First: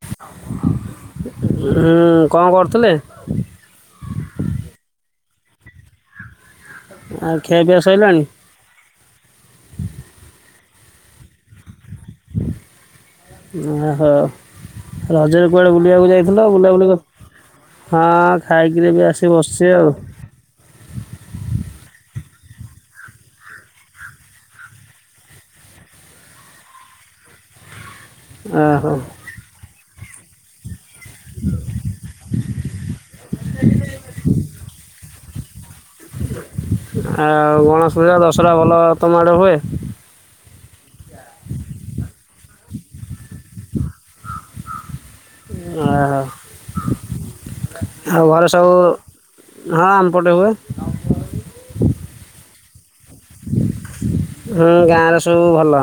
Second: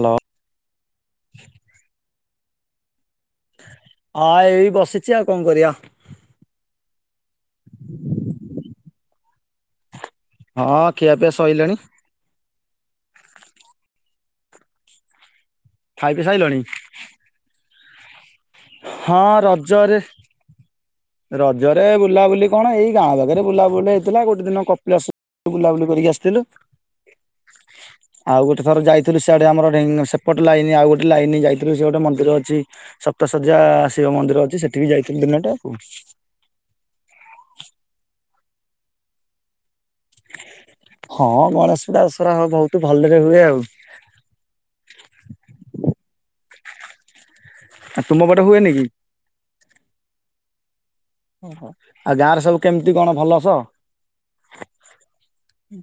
Hello. ଉଁ କଣ କରୁଥିଲେ? ହଁ ଏଇ ବସିଛି ଆଉ କଣ କରିବା? ଆଉ ଖିଆପିଆ ସଇଲାଣି? ହଁ ଖିଆପିଆ ସଇଲାଣି। ଓହୋ ରଜରେ କୁଆଡେ ବୁଲିବାକୁ ଖାଇ ପିଇ ଯାଇଥିଲ ସାଇଲଣି? ବୁଲାବୁଲି ହଁ ଖାଇକିରି ବି ହଁ ଆସି ବସସି ଆଉ। ରଜରେ ରଜରେ ବୁଲାବୁଲି କଣ ଏଇ ଗାଁ ପାଖରେ ବୁଲାବୁଲି ହେଇଥିଲା ଗୋଟେ ଦିନ କପିଳାସ ବୁଲାବୁଲି କରିକି ଆସିଥିଲୁ। [inaudible] ଆଉ ଗୋଟେ ଥର ଓହୋ ଯାଇଥିଲୁ ସେଆଡେ ଆମଢ ସେପଟ ଲାଇନ ଆଉ ଗୋଟେ ଲାଇନ ଯାଇଥିଲୁ ସେ ଗଟେ ମନ୍ଦିର ଅଛି। ସପ୍ତସଯ୍ୟା ଶିବ ମନ୍ଦିର ଅଛି ସେଠି ବି ଯାଇଥିବି ଦିନଟେ ଆଉ। ଆଉ ଗଣେଶ ପୂଜା ଦଶହରା ଭଲ ତମ ଆଡେ ହୁଏ? ହଁ ଗଣେଶ ପୁରା ଆସର ବହୁତ ଭଲରେ ହୁଏ ଆଉ। ଉଁ ଆ ତୁମ ଆଉ ପଟେ ଘରେ ହୁଏନି ସବୁ କି? ହଁ ଆମ୍ପଟେ ହୁଏ। ଓହୋ ଆଉ ଗାଁରେ ସବୁ କେମିତି କଣ ଭଲସ ହୁଁ ଗାଁରେ ସବୁ ଭଲ।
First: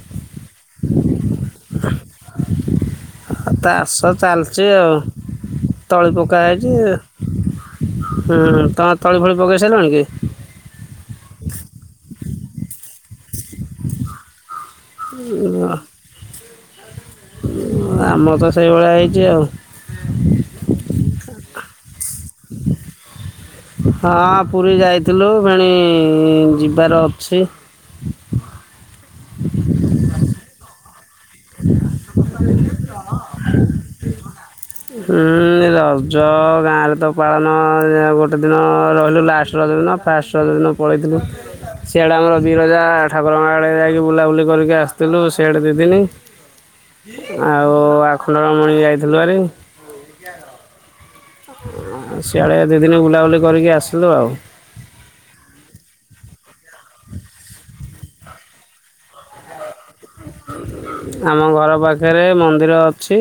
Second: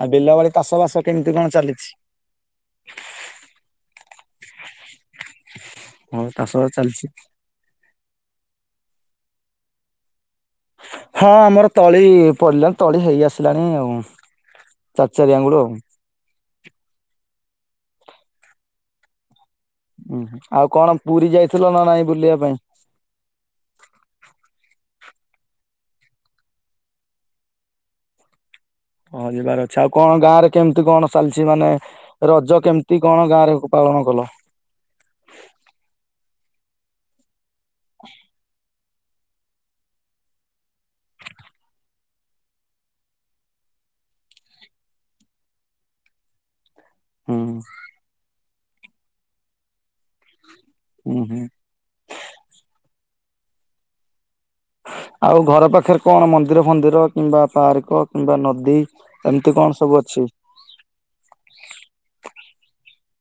ଆଉ ବିଲ ବାଡି ଚାଷ ବାସ କେମିତି କଣ ଚାଲିଛି? ଆଉ ଚାଷ ଚାଲିଛି ଆଉ ତଳି ହଁ ପକା ଚାଷ ବାସ ହେଇଛି। ଚାଲିଛି ହୁଁ ତମେ ତଳି ଫଳି ପକେଇ ସାରିଲଣି କି? ହଁ ଆମର ତଳି ପଡିଲାଣି ତଳି ହେଇ ଆସିଲାଣି ଆଉ। ଚାଚାରିଆଙ୍ଗୁଳ ଆଉ ଆମ ତ ସେଇଭଳିଆ ହେଇଛି ଆଉ। ଥିଲ ନାହିଁ ବୁଲିବା ପାଇଁ ହଁ ପୁରୀ ଯାଇଥିଲୁ ଭେଣି ଯିବାର ଅଛି। ହଁ ଯିବାର ଅଛି ଆଉ କଣ ଗାଁ ରେ କେମିତି କଣ ଚାଲିଛି ମାନେ ରଜ କେମିତି କଣ ଗାଁରେ ପାଳନ କଲ? ହୁଁ ରଜ ଗାଁ ରେ ତ ପାଳନ ଗୋଟେ ଦିନ ରହିଲୁ ଲାଷ୍ଟ ରଜ ଦିନ, ଫାଷ୍ଟ ରଜ ଦିନ ପଳେଇଥିଲୁ। ସିଆଡେ ଆମର ବିରଜା ଠାକୁରଙ୍କ ଆଡେ ଯାଇକି ବୁଲାବୁଲି କରିକି ଆସିଥିଲୁ ସିଆଡେ ଦିଦିନି ହୁଁ ଆଉ ଆଖଣ୍ଡଳମଣି ଯାଇଥିଲୁ ହାରି [unintelligible] ହୁଁ ହୁଁ ସିଆଡ଼େ ଦୁଇ ଦିନ ବୁଲାବୁଲି କରିକି ଆସିଲୁ ଆଉ ଆଉ ଘର ପାଖରେ କଣ ମନ୍ଦିର ଫନ୍ଦିର କିମ୍ବା ପାର୍କ କିମ୍ବା ନଦୀ ଏମିତି କଣ? ସବୁ ଅଛି? ଆମ ଘର ପାଖରେ ମନ୍ଦିର ଅଛି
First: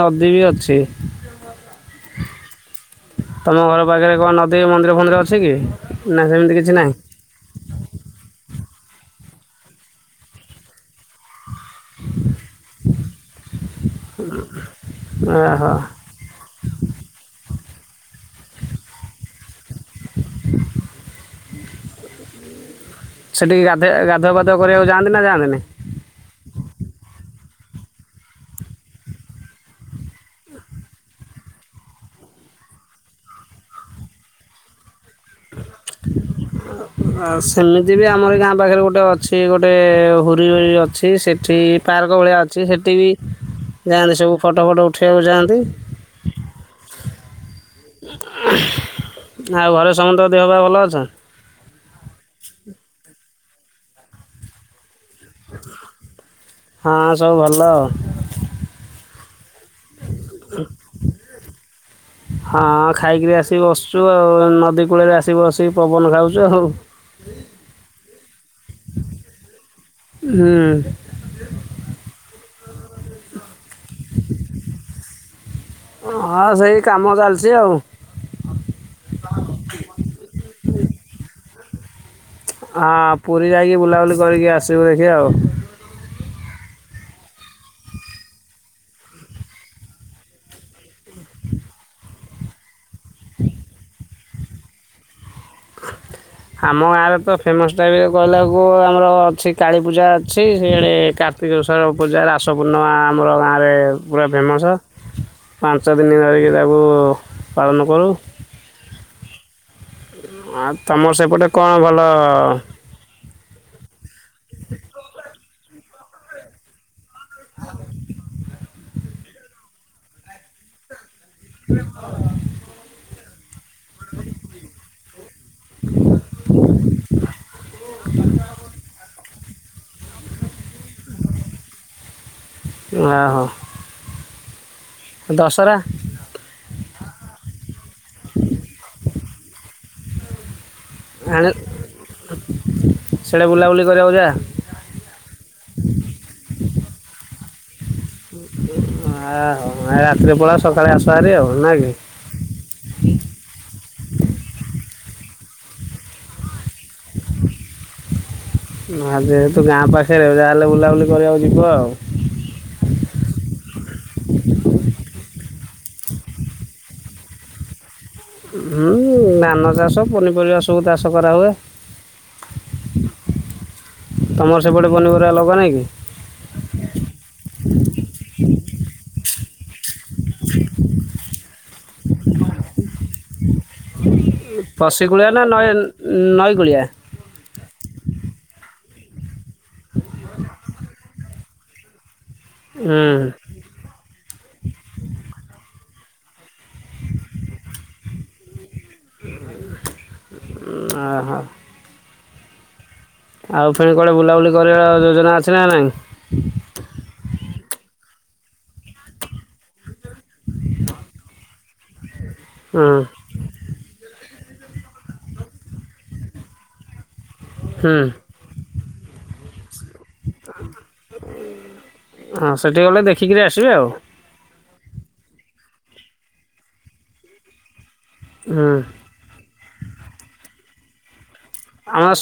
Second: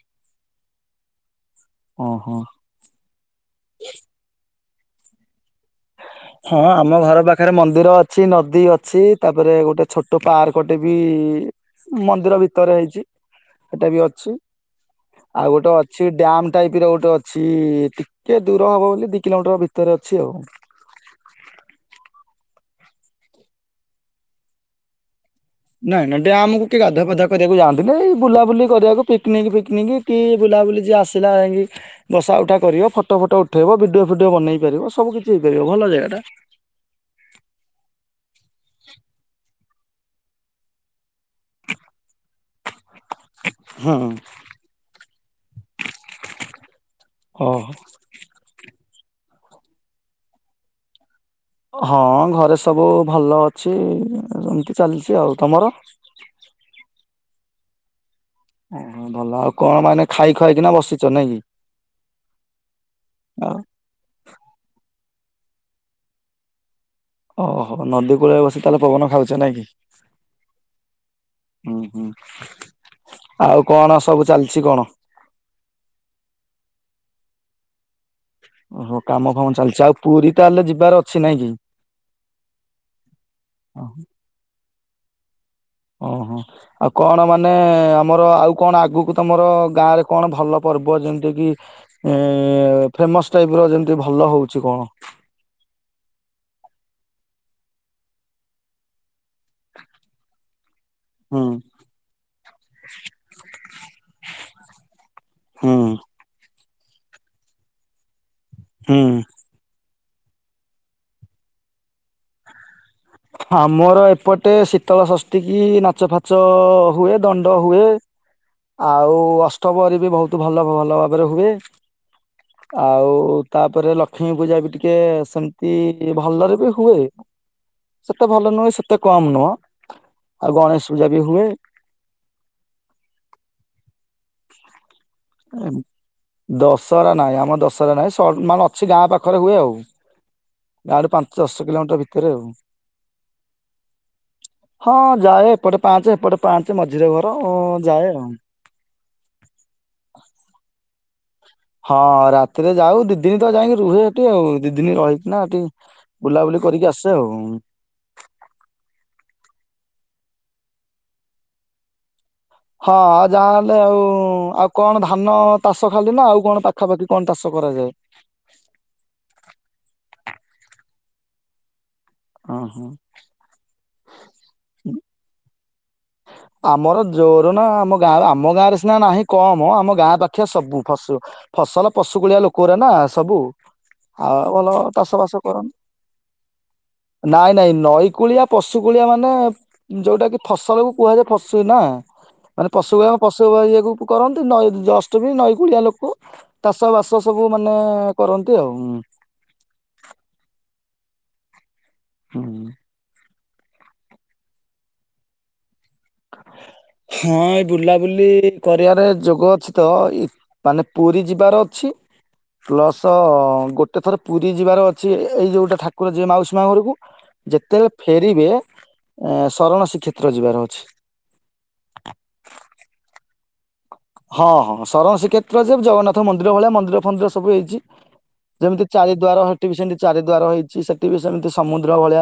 ନଦୀ ବି ଅଛି ଓହୋ । ତମ ଘର ପାଖରେ କଣ ନଦୀ ମନ୍ଦିର ଫନ୍ଦିର ଅଛି କି? ନା ସେମିତି ହଁ କିଛି ନାହିଁ ଆମ ଘର ପାଖରେ ମନ୍ଦିର ଅଛି, ନଦୀ ଅଛି [inaudible] ଅଛି ତାପରେ ଗୋଟେ ଛୋଟ ପାର୍କଟେ ବି ମନ୍ଦିର ଭିତରେ ହେଇଛି, ସେଟା ବି ଅଛି । ଆଉ ଗୋଟେ ଓହୋ ଅଛି ଡାମ ଟାଇପ ର ଗୋଟେ ଅଛି ଟିକେ ଦୂର ହବ ବୋଲି ଦି କିଲୋମିଟର ଭିତରେ ଅଛି ଆଉ। [unintelligible] ସେଠିକି ଗାଧ ଗାଧଆ ପାଧୁଆ କରିବାକୁ ଯାଆନ୍ତି ନା ଯାଆନ୍ତି [inaudible] ନାଇଁ ନାଇ ଡ୍ୟାମକୁ ଆମକୁ କିଏ ଗାଧୋଇବାଧା [unintelligible] କରିବାକୁ ଯାଆନ୍ତି ବୁଲାବୁଲି କରିବାକୁ ପିକିକିକିକ କି ବୁଲାବୁଲି ଯି ଆସା ଯ ବ [inaudible] ତାଉଟା କରିବ, ଫଟୋ ଫଟୋ ଉଠେଇବ ଭିଡ଼ିଓ ଫିଡ଼ିଓ ବନେଇ ପାରିବ, ସବୁ କିଛି ହେଇପାରିବ ଭଲ ଜାଗା ଟା। ଆ ସେମିତି ବି ଆମର ଗାଁ ପାଖରେ ଗୋଟେ ଅଛି ଗୋଟେ ଗୋଟେ ହୁରି ହୁରି ଅଛି ସେଠି ପାର୍କ ଭଳିଆ ଅଛି । ସେ ସେଠି ବି ହଁ। ଯାଆନ୍ତି ସବୁ, ଫଟୋ ଫଟୋ ଉଠିବାକୁ ଯାଆନ୍ତି । ଓ [unintelligible] ଆଉ ଘରେ ସମସ୍ତଙ୍କ ଦେହ ପା ଭଲ ଅଛି? ହଁ ଘରେ ସବୁ ଭଲ ଅଛି, ଏମତି ଚାଲିଛି। କି ଆଉ ତମର? ହଁ ସବୁ ଭଲ ଓ ଭଲ ଆଉ କଣ ମାନେ ଖାଇ ଖାଇକିନା ବସିଛ ନାଇଁ କି? ହଁ ଖାଇକିରି ଆସିକି ବସୁଛୁ ଆଉ ନଦୀ କୂଳରେ ଆସିକି ବସିକି ପବନ ଖାଉଛୁ ଆଉ [inaudible] ଓହୋ ନଦୀ କୂଳ ବସି ତାହେଲେ ପବନ ଖାଉଛ? ନାଇଁ କି -? ହୁଁ ହୁଁ ଆଉ କଣ ସବୁ ଚାଲିଛି କଣ? [unintelligible] ଯେଓ [unintelligible] ଓହୋ, କାମ ଫାମ ଚାଲିଛି ଆଉ, ପୁରୀ ତାହଲେ ଯିବାର ଅଛି ନାଇଁ କି? ହଁ ପୁରୀ ଯାଇକି ବୁଲାବୁଲି କରିକି ଆସିବୁ ଦେଖି ଆଉ ଓହୋ, ଆଉ କଣ ମାନେ ଆମର ଆଉ କଣ ଆଗକୁ ତମର ଗାଁ ରେ କଣ ଭଲ ପ ପର୍ବ ଯେମିତି କି ଏ ଫେମସ ଟାଇପ ର ଯେମତି ଭଲ ହଉଛି କଣ? ଆମ ଗାଁ ରେ ତ ଫେମସ ଟାଇପ କହିଲକୁ ଆମର ଅଛି କାଳୀପୂଜା ଅଛି । ସେଆଡ଼େ ହୁଁ କାର୍ତ୍ତିକେଶ୍ୱର ପୂଜା, ରାସ ପୂର୍ଣ୍ଣିମା ଆମର ଗାଁରେ ପୁରା ଫେମସ ହୁଁ ପାଞ୍ଚ ଦିନ ଧରିକି ତାକୁ ପାଳନ କରୁ। ହୁଁ। ଆଉ ତମର ସେପଟେ କଣ ଭଲ ? ଆମର ଏପଟେ ଶୀତଳ ଶଷ୍ଟି କି ନାଚ ଫାଚ ହୁଏ । ଦଣ୍ଡ ହୁଏ ଆଉ, ଅଷ୍ଟପ୍ରହରୀ ବି ବହୁତ ଭଲ ଭଲ ର ହୁଏ ଆଉ ତାପରେ ଲକ୍ଷ୍ମୀ ପୂଜା ବି ଟିକେ ସେମିତି ଭଲରେ ବି ହୁଏ। ହୁଁ [unintelligible] ସେତେ ଭଲ ନୁହେଁ, ସେତେ କମ୍ ନୁହଁ, ଆଉ ଗଣେଶ ପୂଜା ବି ହୁଏ। ଓ ହୋ [unintelligible] ଦଶହରା ନାଇଁ ଆମ ଦଶହ ନାଇଁ ମାନେ ଅଛି ଗାଁ ପାଖରେ ହୁଏ ଆଉ ଗାଁ ରୁ ପାଞ୍ଚ ଆଣି ଦଶ କିଲୋମିଟର ଭିତରେ ଆଉ ସିଆଡ଼େ ବୁଲାବୁଲି କରିବାକୁ ଯା ହଁ ଯାଏ । ଏପଟେ ପାଞ୍ଚେ ଏପଟେ ପାଞ୍ଚେ ମଝିରେ ଘର ଯାଏ ଆଉ ଆଉ ଆ ରାତିରେ ପଳା ସକାଳେ ଆସହାରି ଆଉ। ନା କି ହଁ ରାତିରେ ଯାଉ ଦିଦିନି ତ ଯାଇ ରୁହେ ଏଠି ଆଉ ଦିଦିନି ରହିକିନା ଏଠି ବୁଲାବୁଲି କରିକି ଆସେ ଆଉ। ଆ ତ ଗାଁ ପା ସେ ଯାହା ହେଲେବୁଲି କରିବାକୁ ଯିବ ଆଉ। ହଁ ଆଉ ଯାହାହେଲେ ଆଉ ଆଉ କଣ ଧାନ? ଚାଷ ଖାଲି ନା ଆଉ କଣ ପାଖାପାଖି କଣ ଚାଷ କରାଯାଏ? ହୁଁ ଧାନ ଚାଷ ପନିପରିବା ସବୁ ଚାଷ କରାହୁଏ। ଓହୋ। ତମର ସେପଟେ ପନିପରିବା ଲଗା ନାଇଁ କି? ଆମର ଜୋର ନା ଆମ ଗାଁ ଆମ ଗାଁରେ ସିନା ନାହିଁ କମ ଆମ ଗାଁ ପାଖିଆ ସବୁ ଫସ ଫସଲ ପଶୁ କୁଳିଆ ଲୋକଓରା ନା ସବୁ। ଆଉ ଭଲ ଚାଷ ପଶିକୁଳିଆ ବାସ ନା ନଈ କରନ୍ତି। ନଈକୂଳିଆ ନାଇଁ ନାଇଁ ନଈ କୂଳିଆ ପଶୁ କୁଳିଆ ମାନେ ଯୋଉଟା କି ଫସଲକୁ କୁହାଯାଏ ଫସୁ ନା ମାନେ ପଶୁ ଓହୋ ପଶୁଇଏକୁ କରନ୍ତି ନଈ ଜଷ୍ଟ ବି ନଈ କୁଳିଆ ଲୋକ। ଚାଷ ବାସ ସବୁ ମାନେ କରନ୍ତି ଆଉ। ଆ ହା। ହୁଁ। ଆଉ ଫୁଣି କୁଆଡେ ବୁଲାବୁଲି କରିବା ଯୋଜନା ଅଛି ନା ନାଇଁ? ହଁ ଏଇ ବୁଲାବୁଲି କରିବାରେ ଯୋଗ ଅଛି ତ ମାନେ ପୁରୀ ଯିବାର ଅଛି ହୁଁ ପ୍ଲସ ଗୋଟେ ଥର ପୁରୀ ଯିବାର ଅଛି ଏଇ ଯୋଉଟା ଠାକୁର ଯିଏ ମାଉସୀ ମା ଘରକୁ ଯେତେବେଳେ ହୁଁ ଫେରିବେ ଏ ସରଣ ଶ୍ରୀକ୍ଷେତ୍ର ଯିବାର ଅଛି। ହଁ ସେଠିକି ଗଲେ ଦେଖିକିରି ଆସିବେ ଆଉ। ହଁ ହଁ ସରଣ ଶ୍ରୀକ୍ଷେତ୍ର ଯେ ଜଗନ୍ନାଥ ମନ୍ଦିର ଭଳିଆ ମନ୍ଦିର ଫନ୍ଦିର ସବୁ ହୋଇଛି। ହୁଁ ଯେମିତି ଚାରିଦ୍ଵାର ହେଠିବି ସେମିତି ଚାରିଦ୍ୱାର ହେଇଛି ସେଠି ବି ସେମତି ଆମ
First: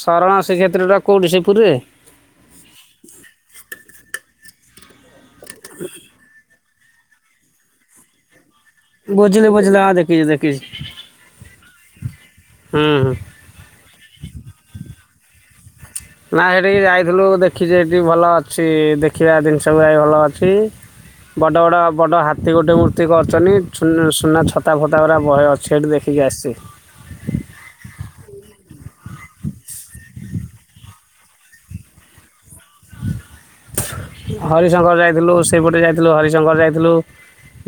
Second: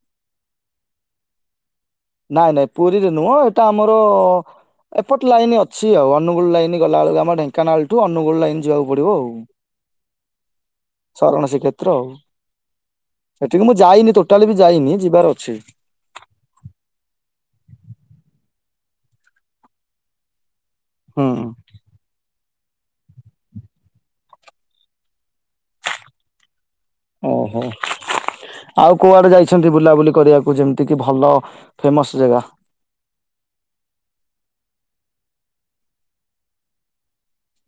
ଶରଣଶ୍ରୀକ୍ଷେତ୍ର ଟା କୋଉଠି ସେପୁରୀରେ? ନାଇଁ ନାଇଁ ପୁରୀରେ ନୁହଁ ଏଟା ଆମର ପଟ ଲାଇନ୍ ଅଛି ଆଉ ଅନୁଗୁଳ ଲାଇନ୍ ଗଲାବେଳକୁ ଆମ ଢେଙ୍କାନାଳ ଠୁ ଅନୁଗୁଳ ଲାଇନ୍ ବୁଝିଲି ବୁଝିଲି ଆ ଦେଖିଚି ଦେଖ ସରଣ ଶ୍ରୀକ୍ଷେତ୍ର ଆଉ ହୁଁ ହୁଁ ସେଠିକି ମୁଁ ଯାଇନି ଟୋଟାଲି ବି ଯାଇନି ଯିବି। ଯିବାର ଅଛି। ନା ସେଠିକି ଯାଇଥିଲୁ ଦେଖିଛି ହେଠି ଭଲ ଅଛି ଦେଖିବା ଜିନିଷ ପ୍ରାୟେ ଭଲ ଅଛି। ହୁଁ। ବଡ ବଡ ବଡ ହା ସେ ଗୋଟେ ମୂର୍ତ୍ତି କରୁଛନ୍ତି ସୁ ସୁନା ଛତା ଫତା ଗୁରା ବହେ ଅଛି ଦେଖିକି ଆସିଛି। ଓହୋ ଆଉ କୁଆଡେ ଯାଇଛନ୍ତି ବୁଲାବୁଲି କରିବାକୁ ଯେମିତି କି ଭଲ ଫେମସ ଜାଗା? ହରିଶଙ୍କର ଯାଇଥିଲୁ ସେପଟେ ଯାଇଥିଲୁ ହରିଶଙ୍କର ଯାଇଥିଲୁ।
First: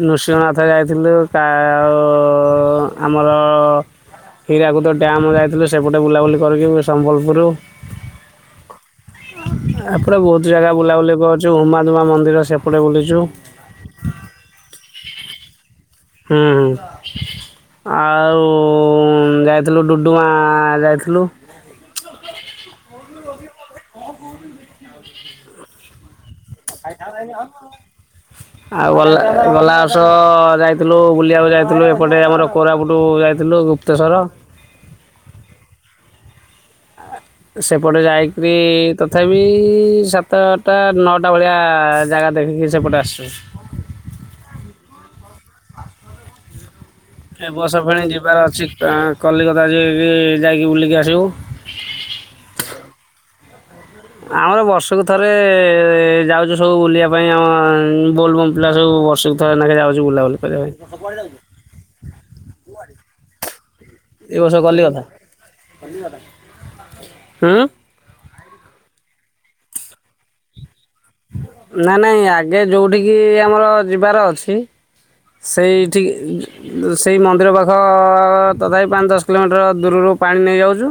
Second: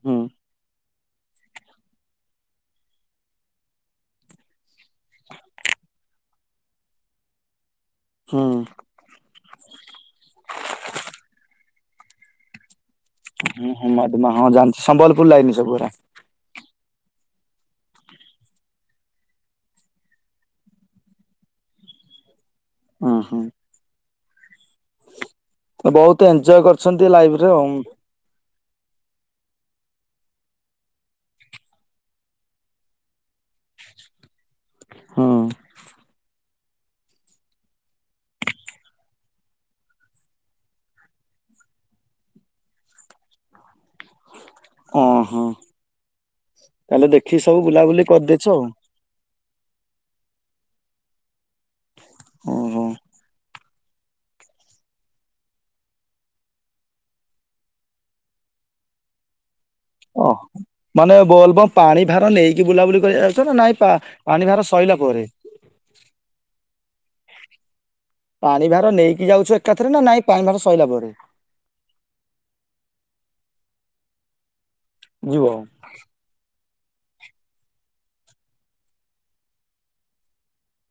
ହୁଁ ନୃସିଂହନାଥ ଯାଇଥିଲୁ ଆଉ ଆମର ହୀରାକୁଦ ଡ୍ୟାମ ଯାଇଥିଲୁ ସେପଟେ ବୁଲାବୁଲି କରିକି ସମ୍ବଲପୁରରୁ ହୁ। ଏପଟେ ବହୁତ ଜାଗା ବୁଲାବୁଲି କରୁଛୁ ହୁମାଧୁମା ମନ୍ଦିର ସେପଟେ ବୁଲିଛି। ହୁଁ ହୁମାଦୁମା ହଁ ଜାଣିଛି ସମ୍ବଲପୁର ଲାଇନି ସେଗୁଡା। ହୁଁ ହୁଁ। ଆଉ ଯାଇଥିଲୁ ଡୁଡୁମା ଯାଇଥିଲୁ। [inaudible] ତ ବହୁ ଆଉ ଗଲା ଗଲା ବ ର୍ଷ ଯାଇଥିଲୁ ବୁଲିବାକୁ ଯାଇଥିଲୁ ଏପଟେ ଆମର କୋରାପୁଟୁ ଯାଇଥିଲୁ ଗୁପ୍ତେଶ୍ଵର। ହୁଁ। ସେପଟେ ଯାଇକରି ତଥାପି ସାତଟା ନଅଟା ଭଳିଆ ଜାଗା ଦେଖିକି ସେପଟେ ଆସୁଚୁ। ଓଁ ହଁ। ଏ ବର୍ଷ ଫେଣେ ଯିବାର ଅଛି ତାଂ କଲିକତା ଯେ-ଯେ ଯାଇକି ବୁଲି କି ଆସିବୁ। ଓହୋ। ଆମର ବର୍ଷକୁ ଥରେ ଯାଉଚୁ ସବୁ ବୁଲିବା ପାଇଁ ଆମ ବୋଲବମ୍ ପିଲା ସବୁ ବର୍ଷକୁ ଥରେ। ଲେଖା ଯାଉଛୁ ବୁଲାବୁଲି କରିବା ଓହୋ ପାଇଁ ମାନେ ବୋଲ୍ ବମ୍ ପାଣି ଭାର ନେଇକି ବୁଲାବୁଲି କରିବାକୁ ଯାଉଚ ନା ଏଇ ପାଣି ଭାର ସଇଲା ପରେ ଉଁ। ପାଣି ଭାର ନେଇକି ଯାଉଚୁ ଏକାଥରେନା ନା ଏଇ ପାଣି ଭାର ସଇଲା ପରେ। ନା ନାଇଁ ଆଗେ ଯୋଉଠିକି ଆମର ଯିବାର ଅଛି। ଯିବ? ସେଇଠିକି ସେଇ ମନ୍ଦିର ପାଖ ତଥାପି ପାଞ୍ଚ ଦଶ କିଲୋମିଟର ଦୂରରୁ ପାଣି ନେଇଆଉଚୁ।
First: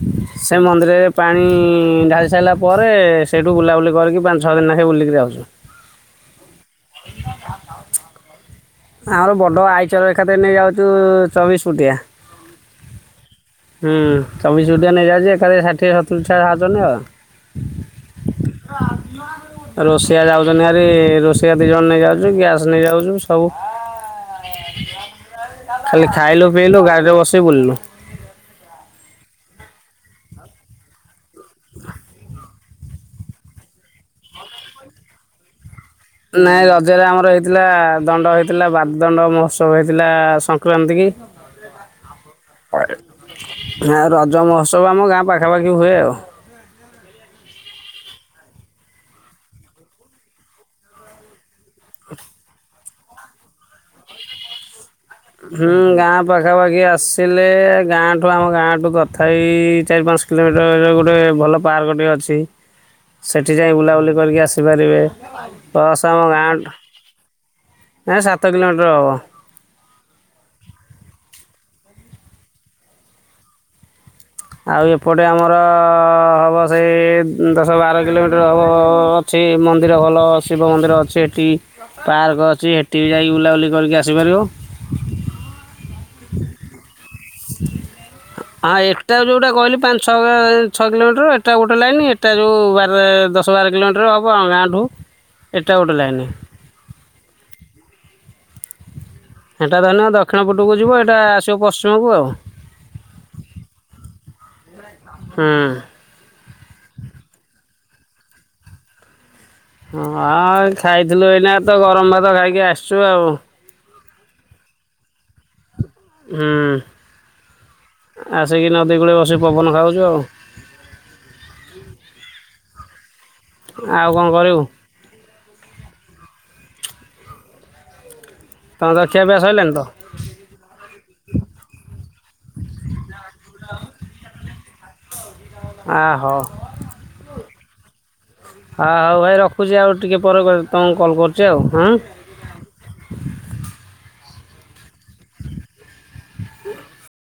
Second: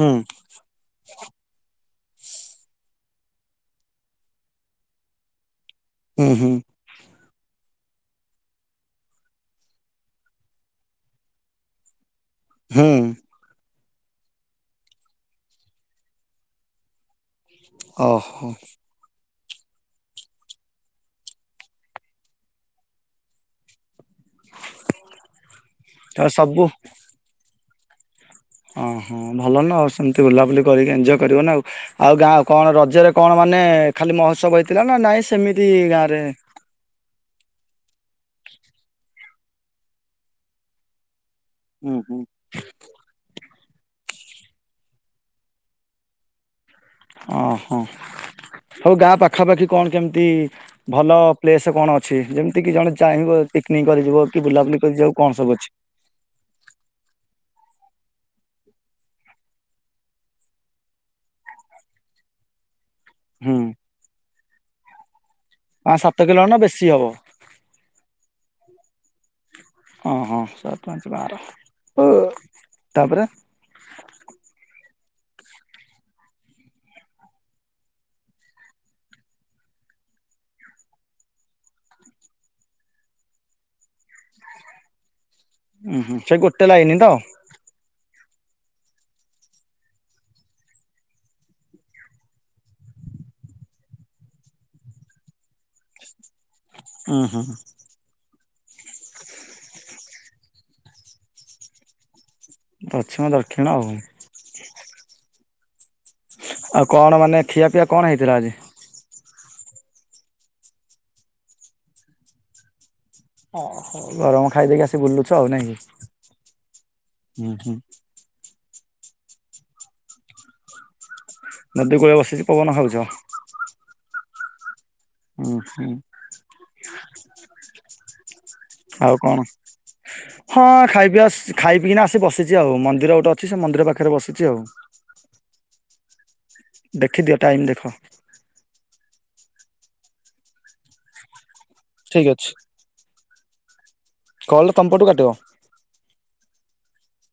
ହୁଁ ସେ ମନ୍ଦିରରେ ପାଣି ଢାଳି ସାରିଲା ପରେ ସେଇଠୁ ବୁଲାବୁଲି କରିକି ପାଞ୍ଚ ଛଅ ଦିନ ନାଖେ ବୁଲିକିରି ଆସୁ। ଉଁ ହୁଁ। ଆମର ବଡ ଆଇଚର୍ ଏକା ଥରେ ନେଇ ଯାଉଚୁ ଚବିଶି ଫୁଟିଆ। ହୁଁ। ହୁଁ ଚବିଶ ଫୁଟିଆ ନେଇଯାଉଚୁ ଏକା ଥରେ ଷାଠିଏ ସତୁରୀ ଛୁଆ ଯାଉଚନ୍ତି ଉଚନ୍ତି ଆଉ। ଅ ହୋ । ରୋଷେୟା ଯାଉଚନ୍ତିଭାରି ରୋଷେୟା ଦି ଜଣ ନେଇ ଯାଉଚୁ ଗ୍ୟାସ୍ ନେଇଯାଉଚୁ ସବୁ ଖାଲି ତ ଖାଇଲୁ ପିଇଲୁ ଗାଡିରେ ବସିକି ବୁଲିଲୁ। ହଁ ହଁ ଭଲ ନା ଆଉ ସେମିତି ବୁଲାବୁଲି କରିକି ଏଞ୍ଜୟ କରିବନା ଆଉ। ଆଉ ଗାଁ କଣ ର ରଜରେ କଣ ମାନେ ଖାଲି ମହୋତ୍ସବ ହେଇଥିଲା ନା ନାଇଁ ସେମିତି ଗାଁରେ? ନାଇଁ ରଜରେ ଆମର ହେଇଥିଲା ଦଣ୍ଡ ହେଇଥିଲା। ବାଗ୍ ଦଣ୍ଡ ମ ଉତ୍ସବ ହେଇଥିଲା ସଂକ୍ରାନ୍ତି କି। ହୁଁ ହୁଁ। ନା ରଜ ମହୋତ୍ସବ ଆମ ଗାଁ ପାଖାପାଖି ହୁଏ ଆଉ। ଅ ହ ହୋଉ ଗାଁ ପାଖାପାଖି କଣ କେମିତି ଭଲ ପ୍ଲେସ୍ କଣ ଅଛି? ଯେମିତିକି ଜଣେ ଚାହିଁବ ପିକନିକ୍ କରିଯିବ କି ବୁଲାବୁଲି କରିିଯାଉ। ହୁଁ ଗାଁ ପାଖାପାଖି ଆସିଲେ। ଗାଁଠୁ ଆମ ଗାଁଠୁ ତଥାପି ଚାରି ପାଞ୍ଚ କିଲୋମିଟର ଗୋଟେ ଭଲ ପାର୍କ ଟେ ଅଛି। ହୁଁ ସେଠି ଯାଇ ବୁଲାବୁଲି କରିକି ଆସିପାରିବେ। ପାଞ୍ଚ ପ୍ଳସ୍ ସାତ ଆମ କିଲୋ ନା ଗାଁ ବେଶୀ ହବ ଏ ସାତ କିଲୋମିଟର ହବ। ହଁ ହଁ ସାତ ପାଞ୍ଚେ ବାର ଓ ତାପରେ ଆଉ ଏପଟେ ଆମର ହବ ସେଇ ଦଶ ବାର କିଲୋମିଟର ହବ ଅଛି ମନ୍ଦିର। ଭଲ ଶିବ ମନ୍ଦିର ଅଛି ଏଠି। ପାର୍କ ଅଛି ହେଠିବି ଯାଇକି ବୁଲାବୁଲି କରିକି ଆସିପାରିବ। ଉଁ ହୁଁ ସେ ଗୋଟେ ଲାଇନି ତ? [inaudible] ହଁ ଏଟା ଯୋଉଟା କହିଲି ପାଞ୍ଚ ଛ-ଛଅ କିଲୋମିଟର ଏଟା ଗୋଟେ ଲାଇନ୍ ଏଟା ଯୋଉବାରେ ଦଶ ବାର କିଲୋମିଟର ହେବ ଆମ ଗାଁଠୁ ଏଟା ଗୋଟେ ଲାଇନ୍। ଉଁ ହୁଁ। ସେଟା ଧରି ନିଅ ଦକ୍ଷିଣ ପଟୁକୁ ଯିବ ଏଟା ଆସିବ ପଶ୍ଚିମକୁ ଆଉ। ପଶ୍ଚିମ ଦକ୍ଷିଣ ଆଉ। ହୁଁ। ଆଉ କଣ ମାନେ ଖିଆ ପିଆ କଣ ହେଇଥିଲା ଆଜି? ହଁ ଆ ଖାଇଥିଲୁ ଏଇନା ତ ଗରମ ଭାତ ଖାଇକି ଆସୁଚୁ ଆଉ। ଓହୋ ଗରମ ଖାଇ ଦେଇକି ଆସି ବୁଲୁଚୁ ଆଉ ନାଇଁ କି। ହୁଁ ହୁଁ ହୁଁ ଆସ ସିକି ନଦୀ କୁଳେ ବସିିକି ପବନ ଖାଉଛୁ ଆଉ । ନଦୀ କୁଳେ ବସିଛି ପବନ ଖାଉଛ । ଆଉ କଣ କରିବୁ । ହୁଁ ହୁଁ । ତମର ତ ଖୀଆପିୟା ସଇଲାନି ତ । ହଁ ଖାଇପିଇ ଆସ ଖାଇ ପି କି ନା ଆସି ବସିଛି ଆଉ ମନ୍ଦିର ଗୋଟେ ଅଛି ସେ ମନ୍ଦିର ପାଖରେ ବସିଛି ଆଉ । ଆ ହ । ଦେଖିଦିଅ ଟାଇମ୍ ଦେଖ । ହଁ ହଉ ଭାଇ ରଖୁଛି ଆଉ ଟିକେ ପରେ କ ତମକୁ କଲ୍ କରୁଛି ଆଉ ହଁ । କଲ ତମପଟୁ କାଟିବ। [inaudible]